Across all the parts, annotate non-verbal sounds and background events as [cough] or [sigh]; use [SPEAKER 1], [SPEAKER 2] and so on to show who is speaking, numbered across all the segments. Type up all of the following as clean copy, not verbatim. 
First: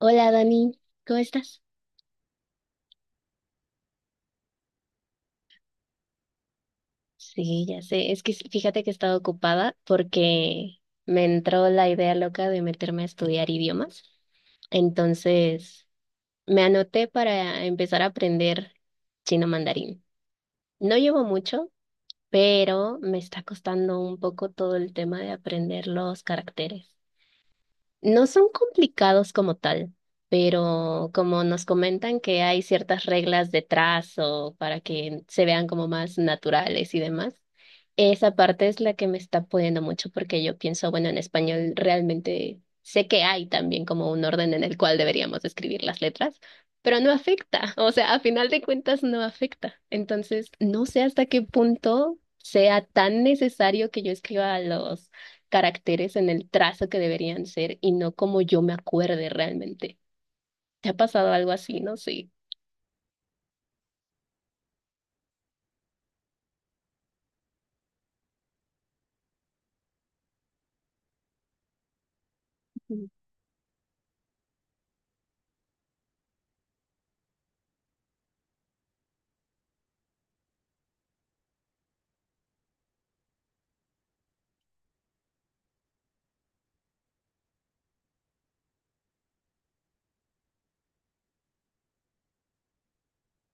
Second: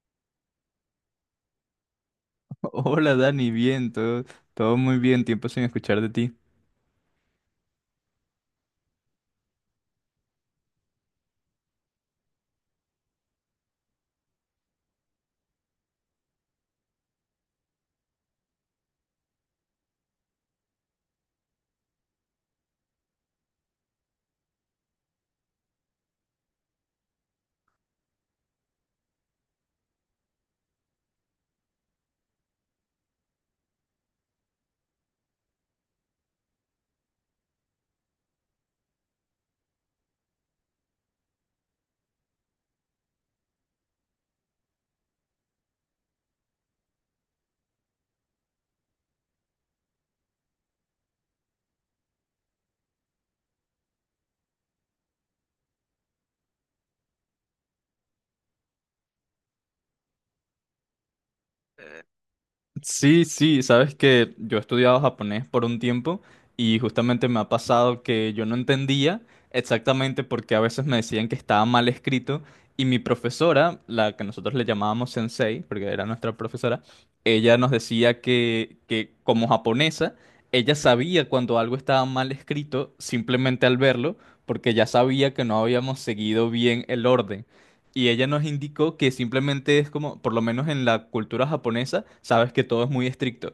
[SPEAKER 1] Hola Dani, ¿cómo estás?
[SPEAKER 2] Hola Dani, bien, todo, todo muy bien, tiempo sin escuchar de ti.
[SPEAKER 1] Sí, ya sé, es que fíjate que he estado ocupada porque me entró la idea loca de meterme a estudiar idiomas. Entonces, me anoté para empezar a aprender chino mandarín. No llevo mucho, pero me está costando un poco todo el tema de aprender los caracteres. No son complicados como tal, pero como nos comentan que hay ciertas reglas de trazo para que se vean como más naturales y demás, esa parte es la que me está poniendo mucho porque yo pienso, bueno, en español realmente sé que hay también como un orden en el cual deberíamos escribir las letras, pero no afecta, [laughs] o sea, a final de cuentas no afecta. Entonces, no sé hasta qué punto sea tan necesario que yo escriba los caracteres en el trazo que deberían ser y no como yo me acuerde realmente. ¿Te ha pasado algo así? No, sí.
[SPEAKER 2] Sí, sí, sabes que yo he estudiado japonés por un tiempo y justamente me ha pasado que yo no entendía exactamente porque a veces me decían que estaba mal escrito y mi
[SPEAKER 1] Ujú.
[SPEAKER 2] profesora, la que nosotros le llamábamos sensei, porque era nuestra profesora, ella nos decía que como japonesa, ella sabía cuando algo estaba mal escrito simplemente al verlo porque ya sabía que no habíamos seguido bien el orden. Y ella nos indicó que simplemente es como, por lo menos en la cultura japonesa, sabes que todo es muy estricto.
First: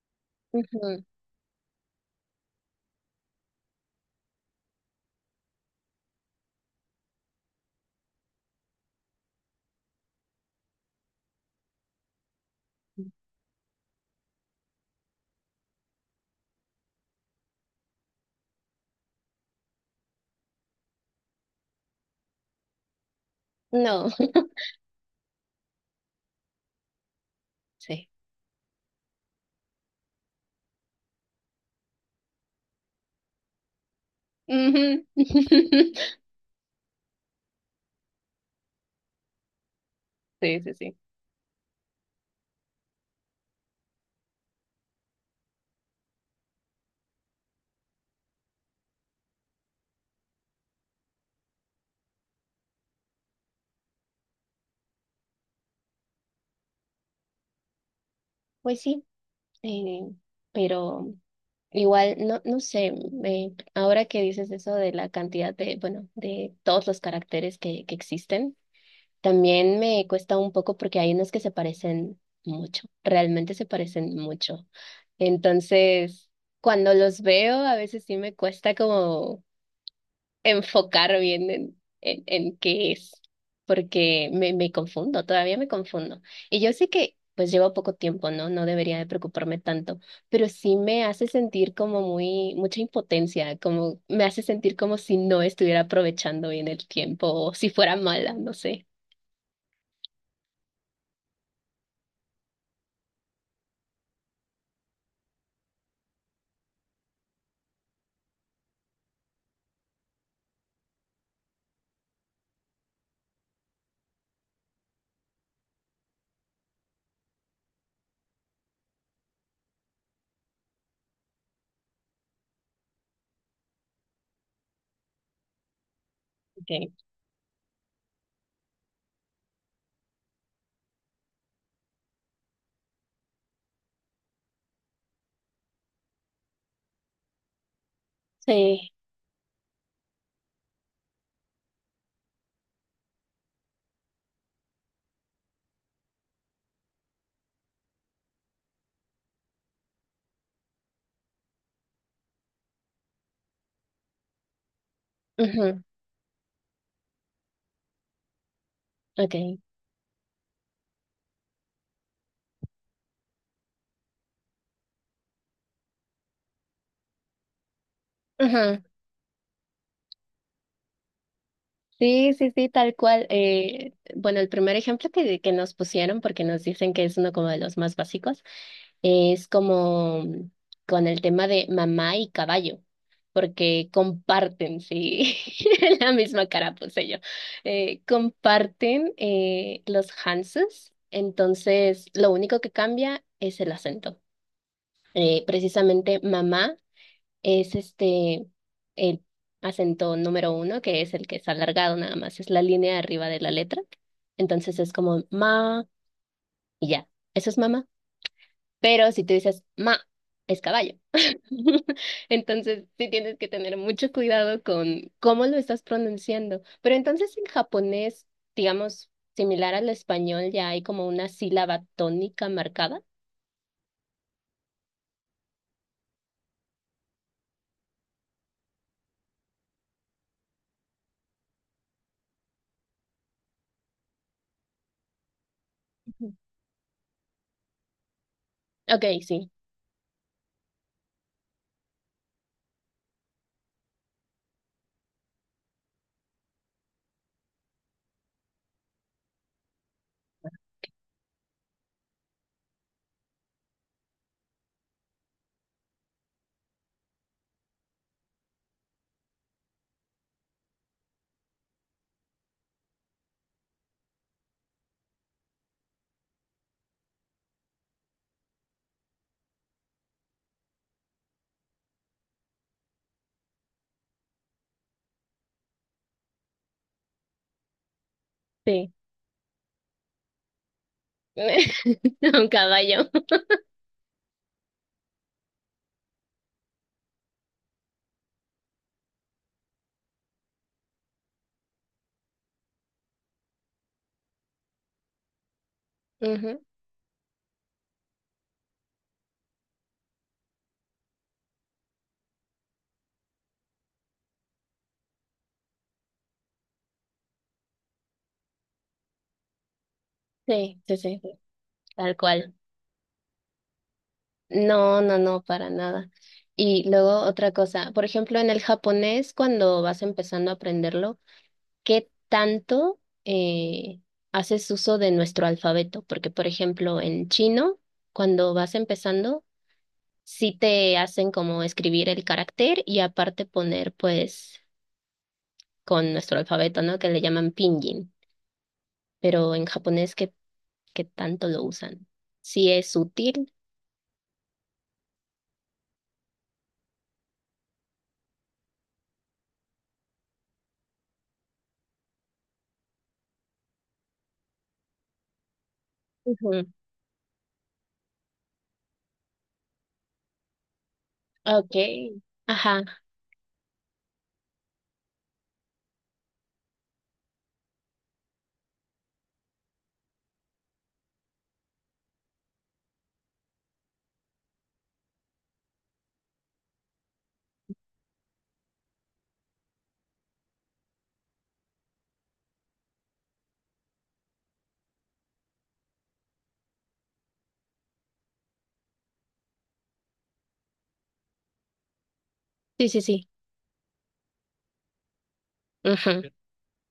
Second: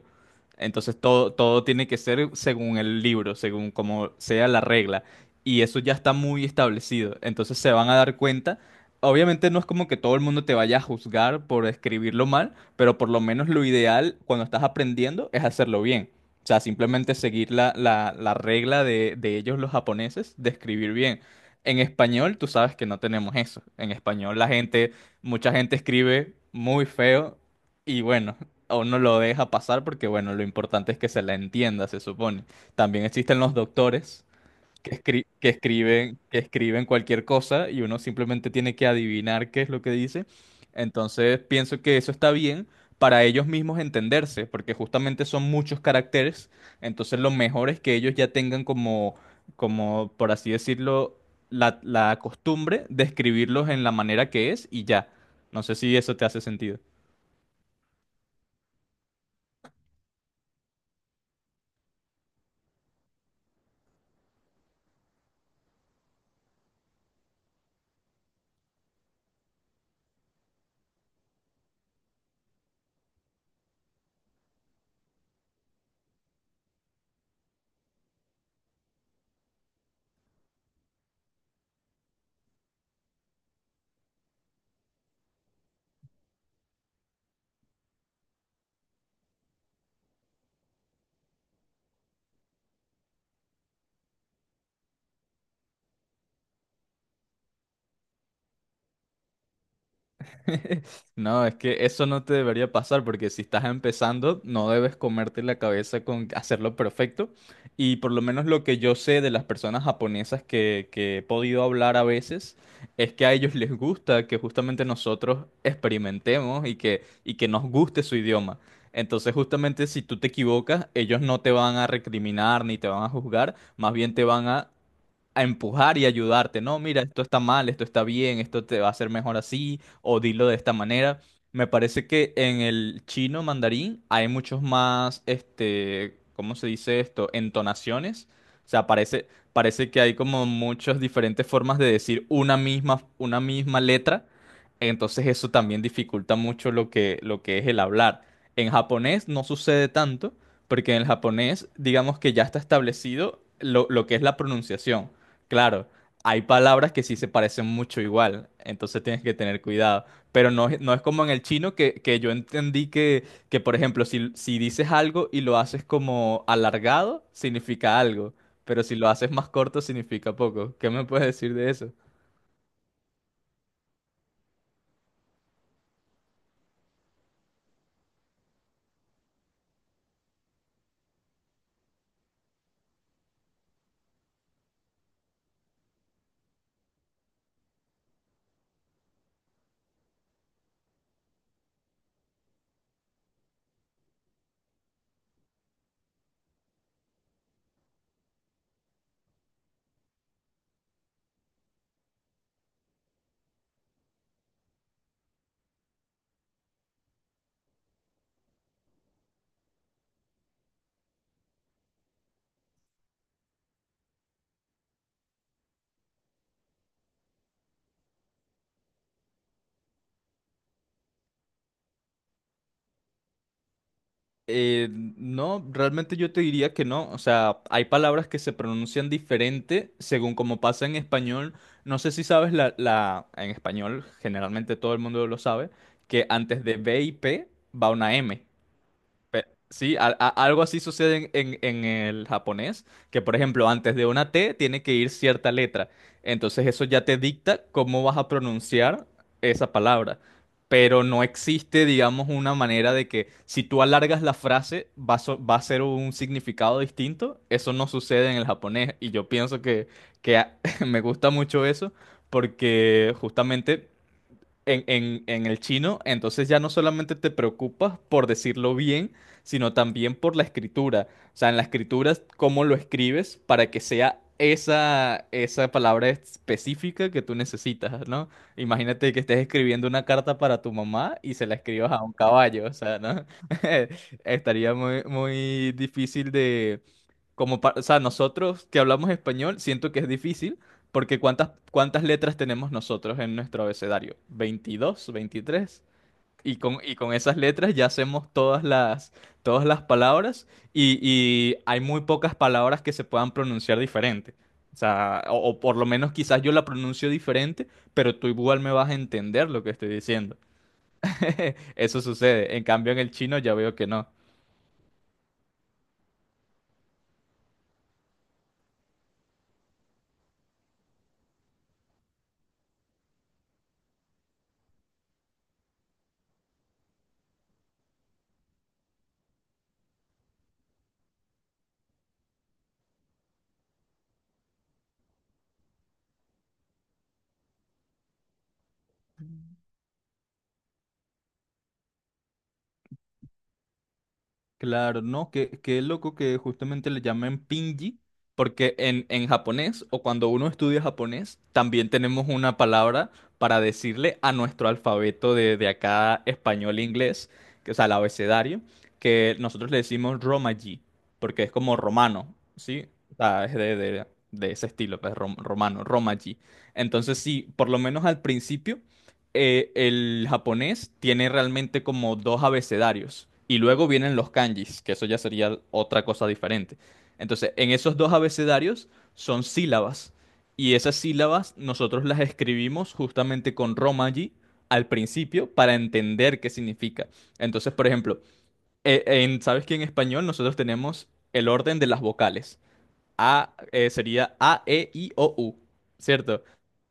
[SPEAKER 2] Entonces
[SPEAKER 1] Ujú.
[SPEAKER 2] todo, todo tiene que ser según el libro, según como sea la regla. Y eso ya está muy establecido. Entonces se van a dar cuenta. Obviamente no es como que todo el mundo te vaya a juzgar por escribirlo mal, pero por lo menos lo ideal cuando estás aprendiendo es hacerlo bien. O sea, simplemente seguir la regla de ellos los japoneses de escribir bien. En español, tú sabes que no tenemos eso. En
[SPEAKER 1] No,
[SPEAKER 2] español,
[SPEAKER 1] [laughs]
[SPEAKER 2] la gente, mucha gente escribe muy feo y
[SPEAKER 1] sí.
[SPEAKER 2] bueno, a uno lo deja pasar porque bueno, lo importante es que se la entienda, se supone. También existen los doctores
[SPEAKER 1] Ujú. [laughs]
[SPEAKER 2] que escriben cualquier cosa y uno simplemente tiene que adivinar qué es lo que dice.
[SPEAKER 1] Sí, sí, sí.
[SPEAKER 2] Entonces pienso que eso está bien para ellos mismos entenderse, porque justamente son muchos caracteres. Entonces lo mejor es que ellos ya tengan como, como por así decirlo, la costumbre de escribirlos en la manera que es y ya. No sé si eso te hace sentido.
[SPEAKER 1] Pues sí, eh, pero igual, no, no sé, ahora que dices eso de la cantidad de, bueno, de todos los caracteres que existen. También me cuesta un poco porque hay unos que se parecen mucho, realmente se parecen mucho. Entonces, cuando los veo, a veces sí me cuesta como enfocar bien en en, qué es, porque me confundo, todavía me confundo. Y yo sé que pues llevo poco tiempo, ¿no? No debería de preocuparme tanto, pero sí me hace sentir como muy, mucha impotencia, como me hace sentir como si no estuviera aprovechando bien el tiempo o si fuera mala, no sé.
[SPEAKER 2] [laughs] No, es que eso no te debería pasar porque si estás empezando no debes comerte la cabeza con hacerlo perfecto. Y por lo menos lo que yo sé de las personas japonesas que he podido hablar a veces es que a ellos les gusta que justamente nosotros experimentemos y que nos guste su idioma. Entonces justamente si tú te equivocas, ellos no te van a recriminar ni te van a juzgar, más bien te van a empujar y ayudarte, no,
[SPEAKER 1] Ok.
[SPEAKER 2] mira, esto está mal, esto está bien, esto te va a hacer mejor así, o dilo de esta manera. Me parece que en el chino mandarín hay muchos más, este, ¿cómo se dice esto? Entonaciones. O sea,
[SPEAKER 1] Sí,
[SPEAKER 2] parece, parece que hay como muchas diferentes formas de decir una misma letra. Entonces eso también dificulta mucho lo que es el hablar. En japonés no sucede tanto, porque en el japonés, digamos que ya está establecido lo que es la pronunciación.
[SPEAKER 1] ujú,
[SPEAKER 2] Claro, hay palabras que sí se parecen mucho igual, entonces tienes que
[SPEAKER 1] okay,
[SPEAKER 2] tener cuidado. Pero no, no es como en el chino que yo entendí que por ejemplo, si dices algo y lo haces como alargado, significa algo,
[SPEAKER 1] ujú.
[SPEAKER 2] pero si lo haces más corto, significa poco. ¿Qué me puedes decir de eso?
[SPEAKER 1] Sí, sí, sí, tal cual. Bueno, el primer ejemplo que nos pusieron, porque nos dicen que es uno como de los más básicos, es como con el tema de mamá y caballo, porque comparten, sí, [laughs] la misma cara puse yo, comparten los Hanses, entonces lo único que cambia es el acento. Precisamente mamá. Es este, el acento número uno, que es el que es alargado nada más, es la línea de arriba de la letra. Entonces es como ma y ya, eso es mamá. Pero si tú dices ma, es caballo. [laughs] Entonces sí tienes que tener mucho cuidado con cómo lo estás pronunciando. Pero entonces en japonés, digamos, similar al español, ya hay como una sílaba tónica marcada.
[SPEAKER 2] No, realmente yo te diría que no. O sea, hay palabras que se pronuncian diferente según como pasa en español. No sé si sabes en español, generalmente todo el mundo lo sabe, que
[SPEAKER 1] Ujú.
[SPEAKER 2] antes de B y P va una M.
[SPEAKER 1] Ok,
[SPEAKER 2] Pe-
[SPEAKER 1] sí,
[SPEAKER 2] Sí, algo así sucede en, en el japonés, que por ejemplo antes de una T tiene que ir cierta letra. Entonces eso ya te dicta cómo vas a pronunciar esa palabra. Pero no existe, digamos, una manera de que si tú alargas la frase va a, va a ser un significado distinto. Eso no sucede en el japonés. Y yo pienso que, que a- [laughs] me gusta mucho eso porque justamente en, en el chino, entonces ya no solamente te preocupas por decirlo bien, sino también por la escritura. O sea, en la escritura, cómo lo escribes para que sea esa, esa palabra específica que tú necesitas, ¿no?
[SPEAKER 1] sí.
[SPEAKER 2] Imagínate que estés escribiendo una carta para tu mamá y se la escribas a un
[SPEAKER 1] [laughs] Un
[SPEAKER 2] caballo, o sea,
[SPEAKER 1] caballo.
[SPEAKER 2] ¿no? [laughs] Estaría muy, muy difícil como o sea, nosotros que hablamos español, siento que es difícil porque ¿cuántas, cuántas letras tenemos nosotros en nuestro abecedario? ¿22, 23?
[SPEAKER 1] Ujú,
[SPEAKER 2] Y con esas letras ya hacemos todas las palabras y hay muy pocas palabras que se puedan pronunciar diferente. O sea, o por lo menos quizás yo la pronuncio diferente, pero tú igual me vas a entender lo que estoy diciendo.
[SPEAKER 1] sí, sí, sí.
[SPEAKER 2] [laughs] Eso
[SPEAKER 1] Tal cual.
[SPEAKER 2] sucede. En cambio, en el chino ya veo que no.
[SPEAKER 1] No, no, no, para nada. Y luego otra cosa, por ejemplo, en el japonés, cuando vas empezando a aprenderlo, qué tanto haces uso de nuestro alfabeto? Porque, por ejemplo, en chino, cuando vas empezando, sí te hacen como escribir el carácter y aparte poner, pues, con nuestro alfabeto, ¿no? Que le llaman pinyin. Pero en japonés, ¿qué, qué tanto lo usan? ¿Sí es útil?
[SPEAKER 2] Claro, no, que qué loco que justamente le llamen pinji, porque en japonés o cuando uno estudia japonés, también tenemos una palabra para decirle a nuestro alfabeto de acá
[SPEAKER 1] Ujú.
[SPEAKER 2] español e inglés, que, o sea, el abecedario, que nosotros le decimos romaji, porque es
[SPEAKER 1] Ok.
[SPEAKER 2] como romano, ¿sí?
[SPEAKER 1] Ajá.
[SPEAKER 2] O sea, es de, de ese estilo, pues romano, romaji. Entonces, sí, por lo menos al principio el japonés tiene realmente como dos abecedarios y luego vienen los kanjis, que eso ya sería otra cosa diferente. Entonces, en esos dos abecedarios son sílabas y esas sílabas nosotros las escribimos justamente con romaji al principio para entender qué significa. Entonces, por ejemplo, ¿sabes que en español nosotros tenemos el orden de las vocales?
[SPEAKER 1] Sí, sí, sí.
[SPEAKER 2] A Sería A, E, I, O, U,
[SPEAKER 1] Ujú, sí.
[SPEAKER 2] ¿cierto?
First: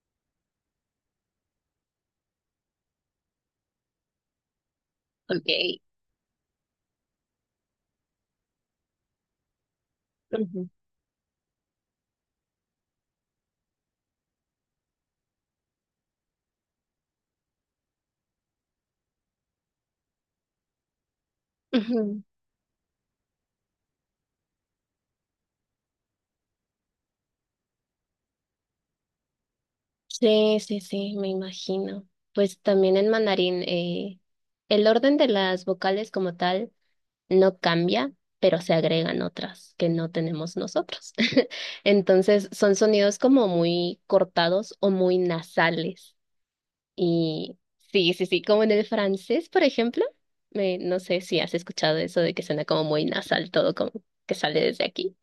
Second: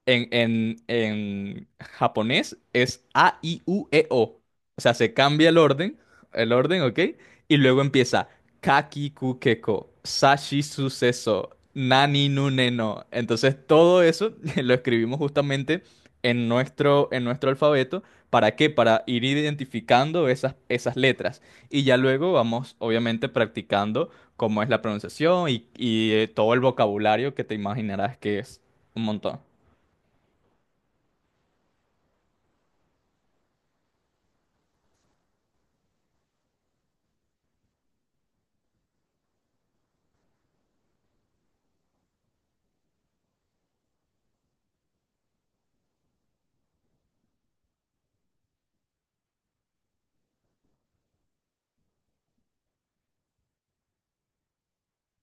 [SPEAKER 2] En japonés es A, I, U, E, O. O sea, se cambia
[SPEAKER 1] Ok.
[SPEAKER 2] el orden, ¿ok? Y luego empieza Kaki, ku, keko, Sashi,
[SPEAKER 1] Ujú,
[SPEAKER 2] suceso, Nani, nu, ne, no. Entonces, todo eso [laughs] lo escribimos justamente en nuestro alfabeto. ¿Para qué? Para ir identificando esas, esas letras. Y ya
[SPEAKER 1] ujú.
[SPEAKER 2] luego vamos, obviamente, practicando cómo es la pronunciación y, todo el vocabulario que te imaginarás que es un montón.
[SPEAKER 1] Sí, sí, sí, me imagino. Pues también en mandarín, el orden de las vocales como tal no cambia, pero se agregan otras que no tenemos nosotros. [laughs] Entonces son sonidos como muy cortados o muy nasales. Y sí, sí, sí, como en el francés, por ejemplo. Me, no sé si has escuchado eso de que suena como muy nasal todo, como que sale desde aquí.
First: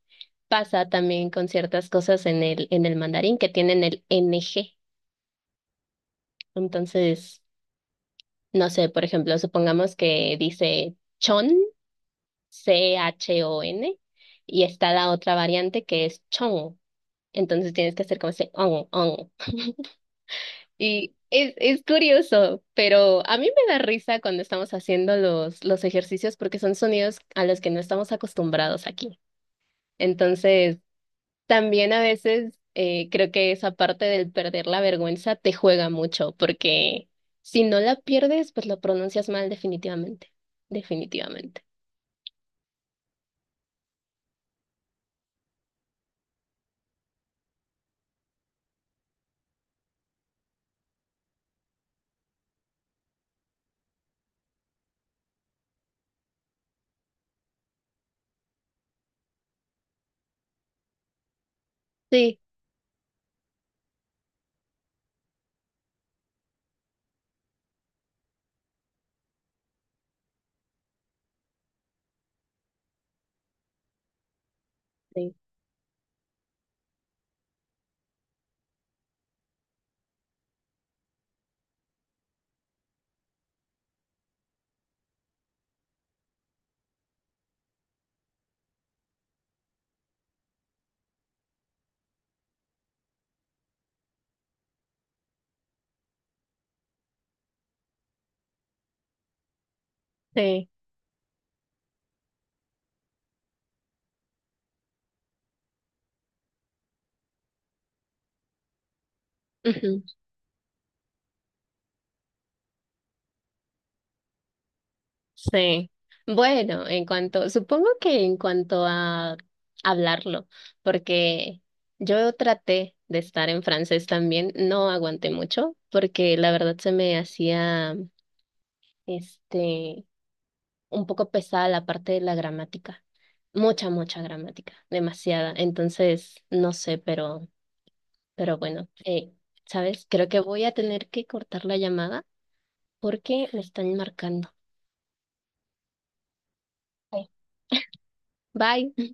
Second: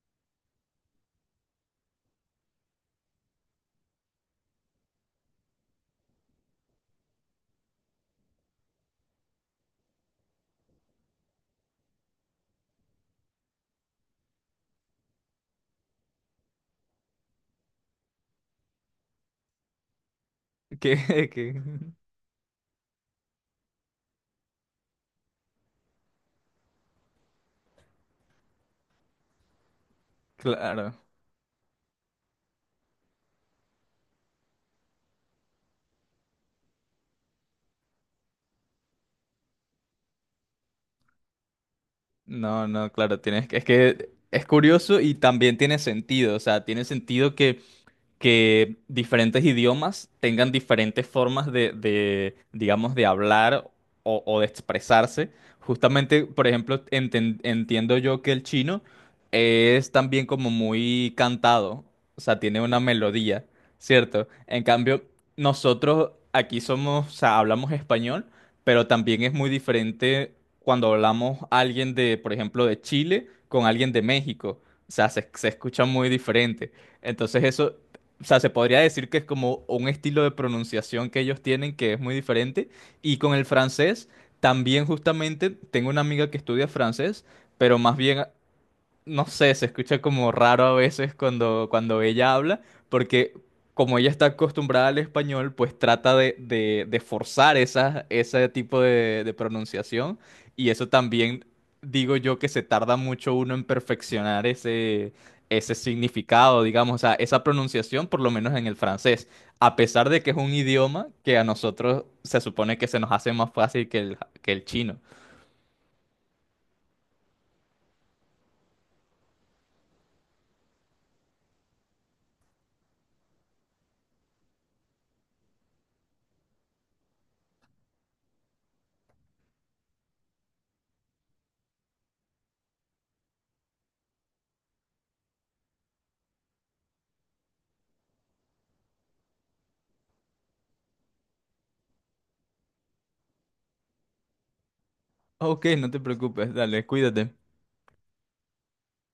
[SPEAKER 1] Pasa también con ciertas cosas en el mandarín que tienen el NG. Entonces, no sé, por ejemplo, supongamos que dice chon, CHON, y está la otra variante que es chong. Entonces tienes que hacer como ese on, on.
[SPEAKER 2] [laughs] Que,
[SPEAKER 1] Y
[SPEAKER 2] que-
[SPEAKER 1] es curioso, pero a mí me da risa cuando estamos haciendo los ejercicios porque son sonidos a los que no estamos acostumbrados aquí. Entonces,
[SPEAKER 2] claro.
[SPEAKER 1] también a veces creo que esa parte del perder la vergüenza te juega mucho, porque si no la pierdes, pues lo pronuncias mal definitivamente, definitivamente.
[SPEAKER 2] No, no, claro, tienes que es curioso y también tiene sentido, o sea, tiene sentido que diferentes idiomas tengan diferentes formas de, digamos, de hablar o de expresarse. Justamente, por ejemplo, entiendo yo que el chino es también como muy cantado, o sea,
[SPEAKER 1] Sí,
[SPEAKER 2] tiene una melodía, ¿cierto? En cambio, nosotros aquí somos, o sea, hablamos español, pero también es muy diferente cuando hablamos alguien de, por ejemplo, de Chile con alguien de México. O sea, se,
[SPEAKER 1] sí,
[SPEAKER 2] se escucha muy diferente. Entonces eso, o sea, se podría decir que es como un estilo de pronunciación que ellos tienen que es muy diferente. Y con el francés, también justamente tengo una amiga que estudia francés, pero más bien no sé, se escucha como raro a veces cuando, cuando ella habla, porque como ella está acostumbrada al español, pues trata de, de forzar esa, ese tipo de pronunciación
[SPEAKER 1] sí.
[SPEAKER 2] y eso también digo yo que se tarda mucho uno en perfeccionar ese, ese significado, digamos, o sea, esa pronunciación, por lo menos en el francés, a
[SPEAKER 1] Ujú,
[SPEAKER 2] pesar de que es un idioma que a nosotros se supone que se nos hace más fácil que el chino.
[SPEAKER 1] sí. Bueno, en cuanto, supongo que en cuanto a hablarlo, porque yo traté de estar en francés también, no aguanté mucho, porque la verdad se me hacía, este, un poco pesada la parte de la gramática. Mucha, mucha gramática, demasiada. Entonces, no sé, pero, bueno, ¿sabes? Creo que voy a tener que cortar la llamada porque me están marcando.
[SPEAKER 2] Ok, no te preocupes, dale,
[SPEAKER 1] Bye.
[SPEAKER 2] cuídate.
[SPEAKER 1] [laughs] Bye.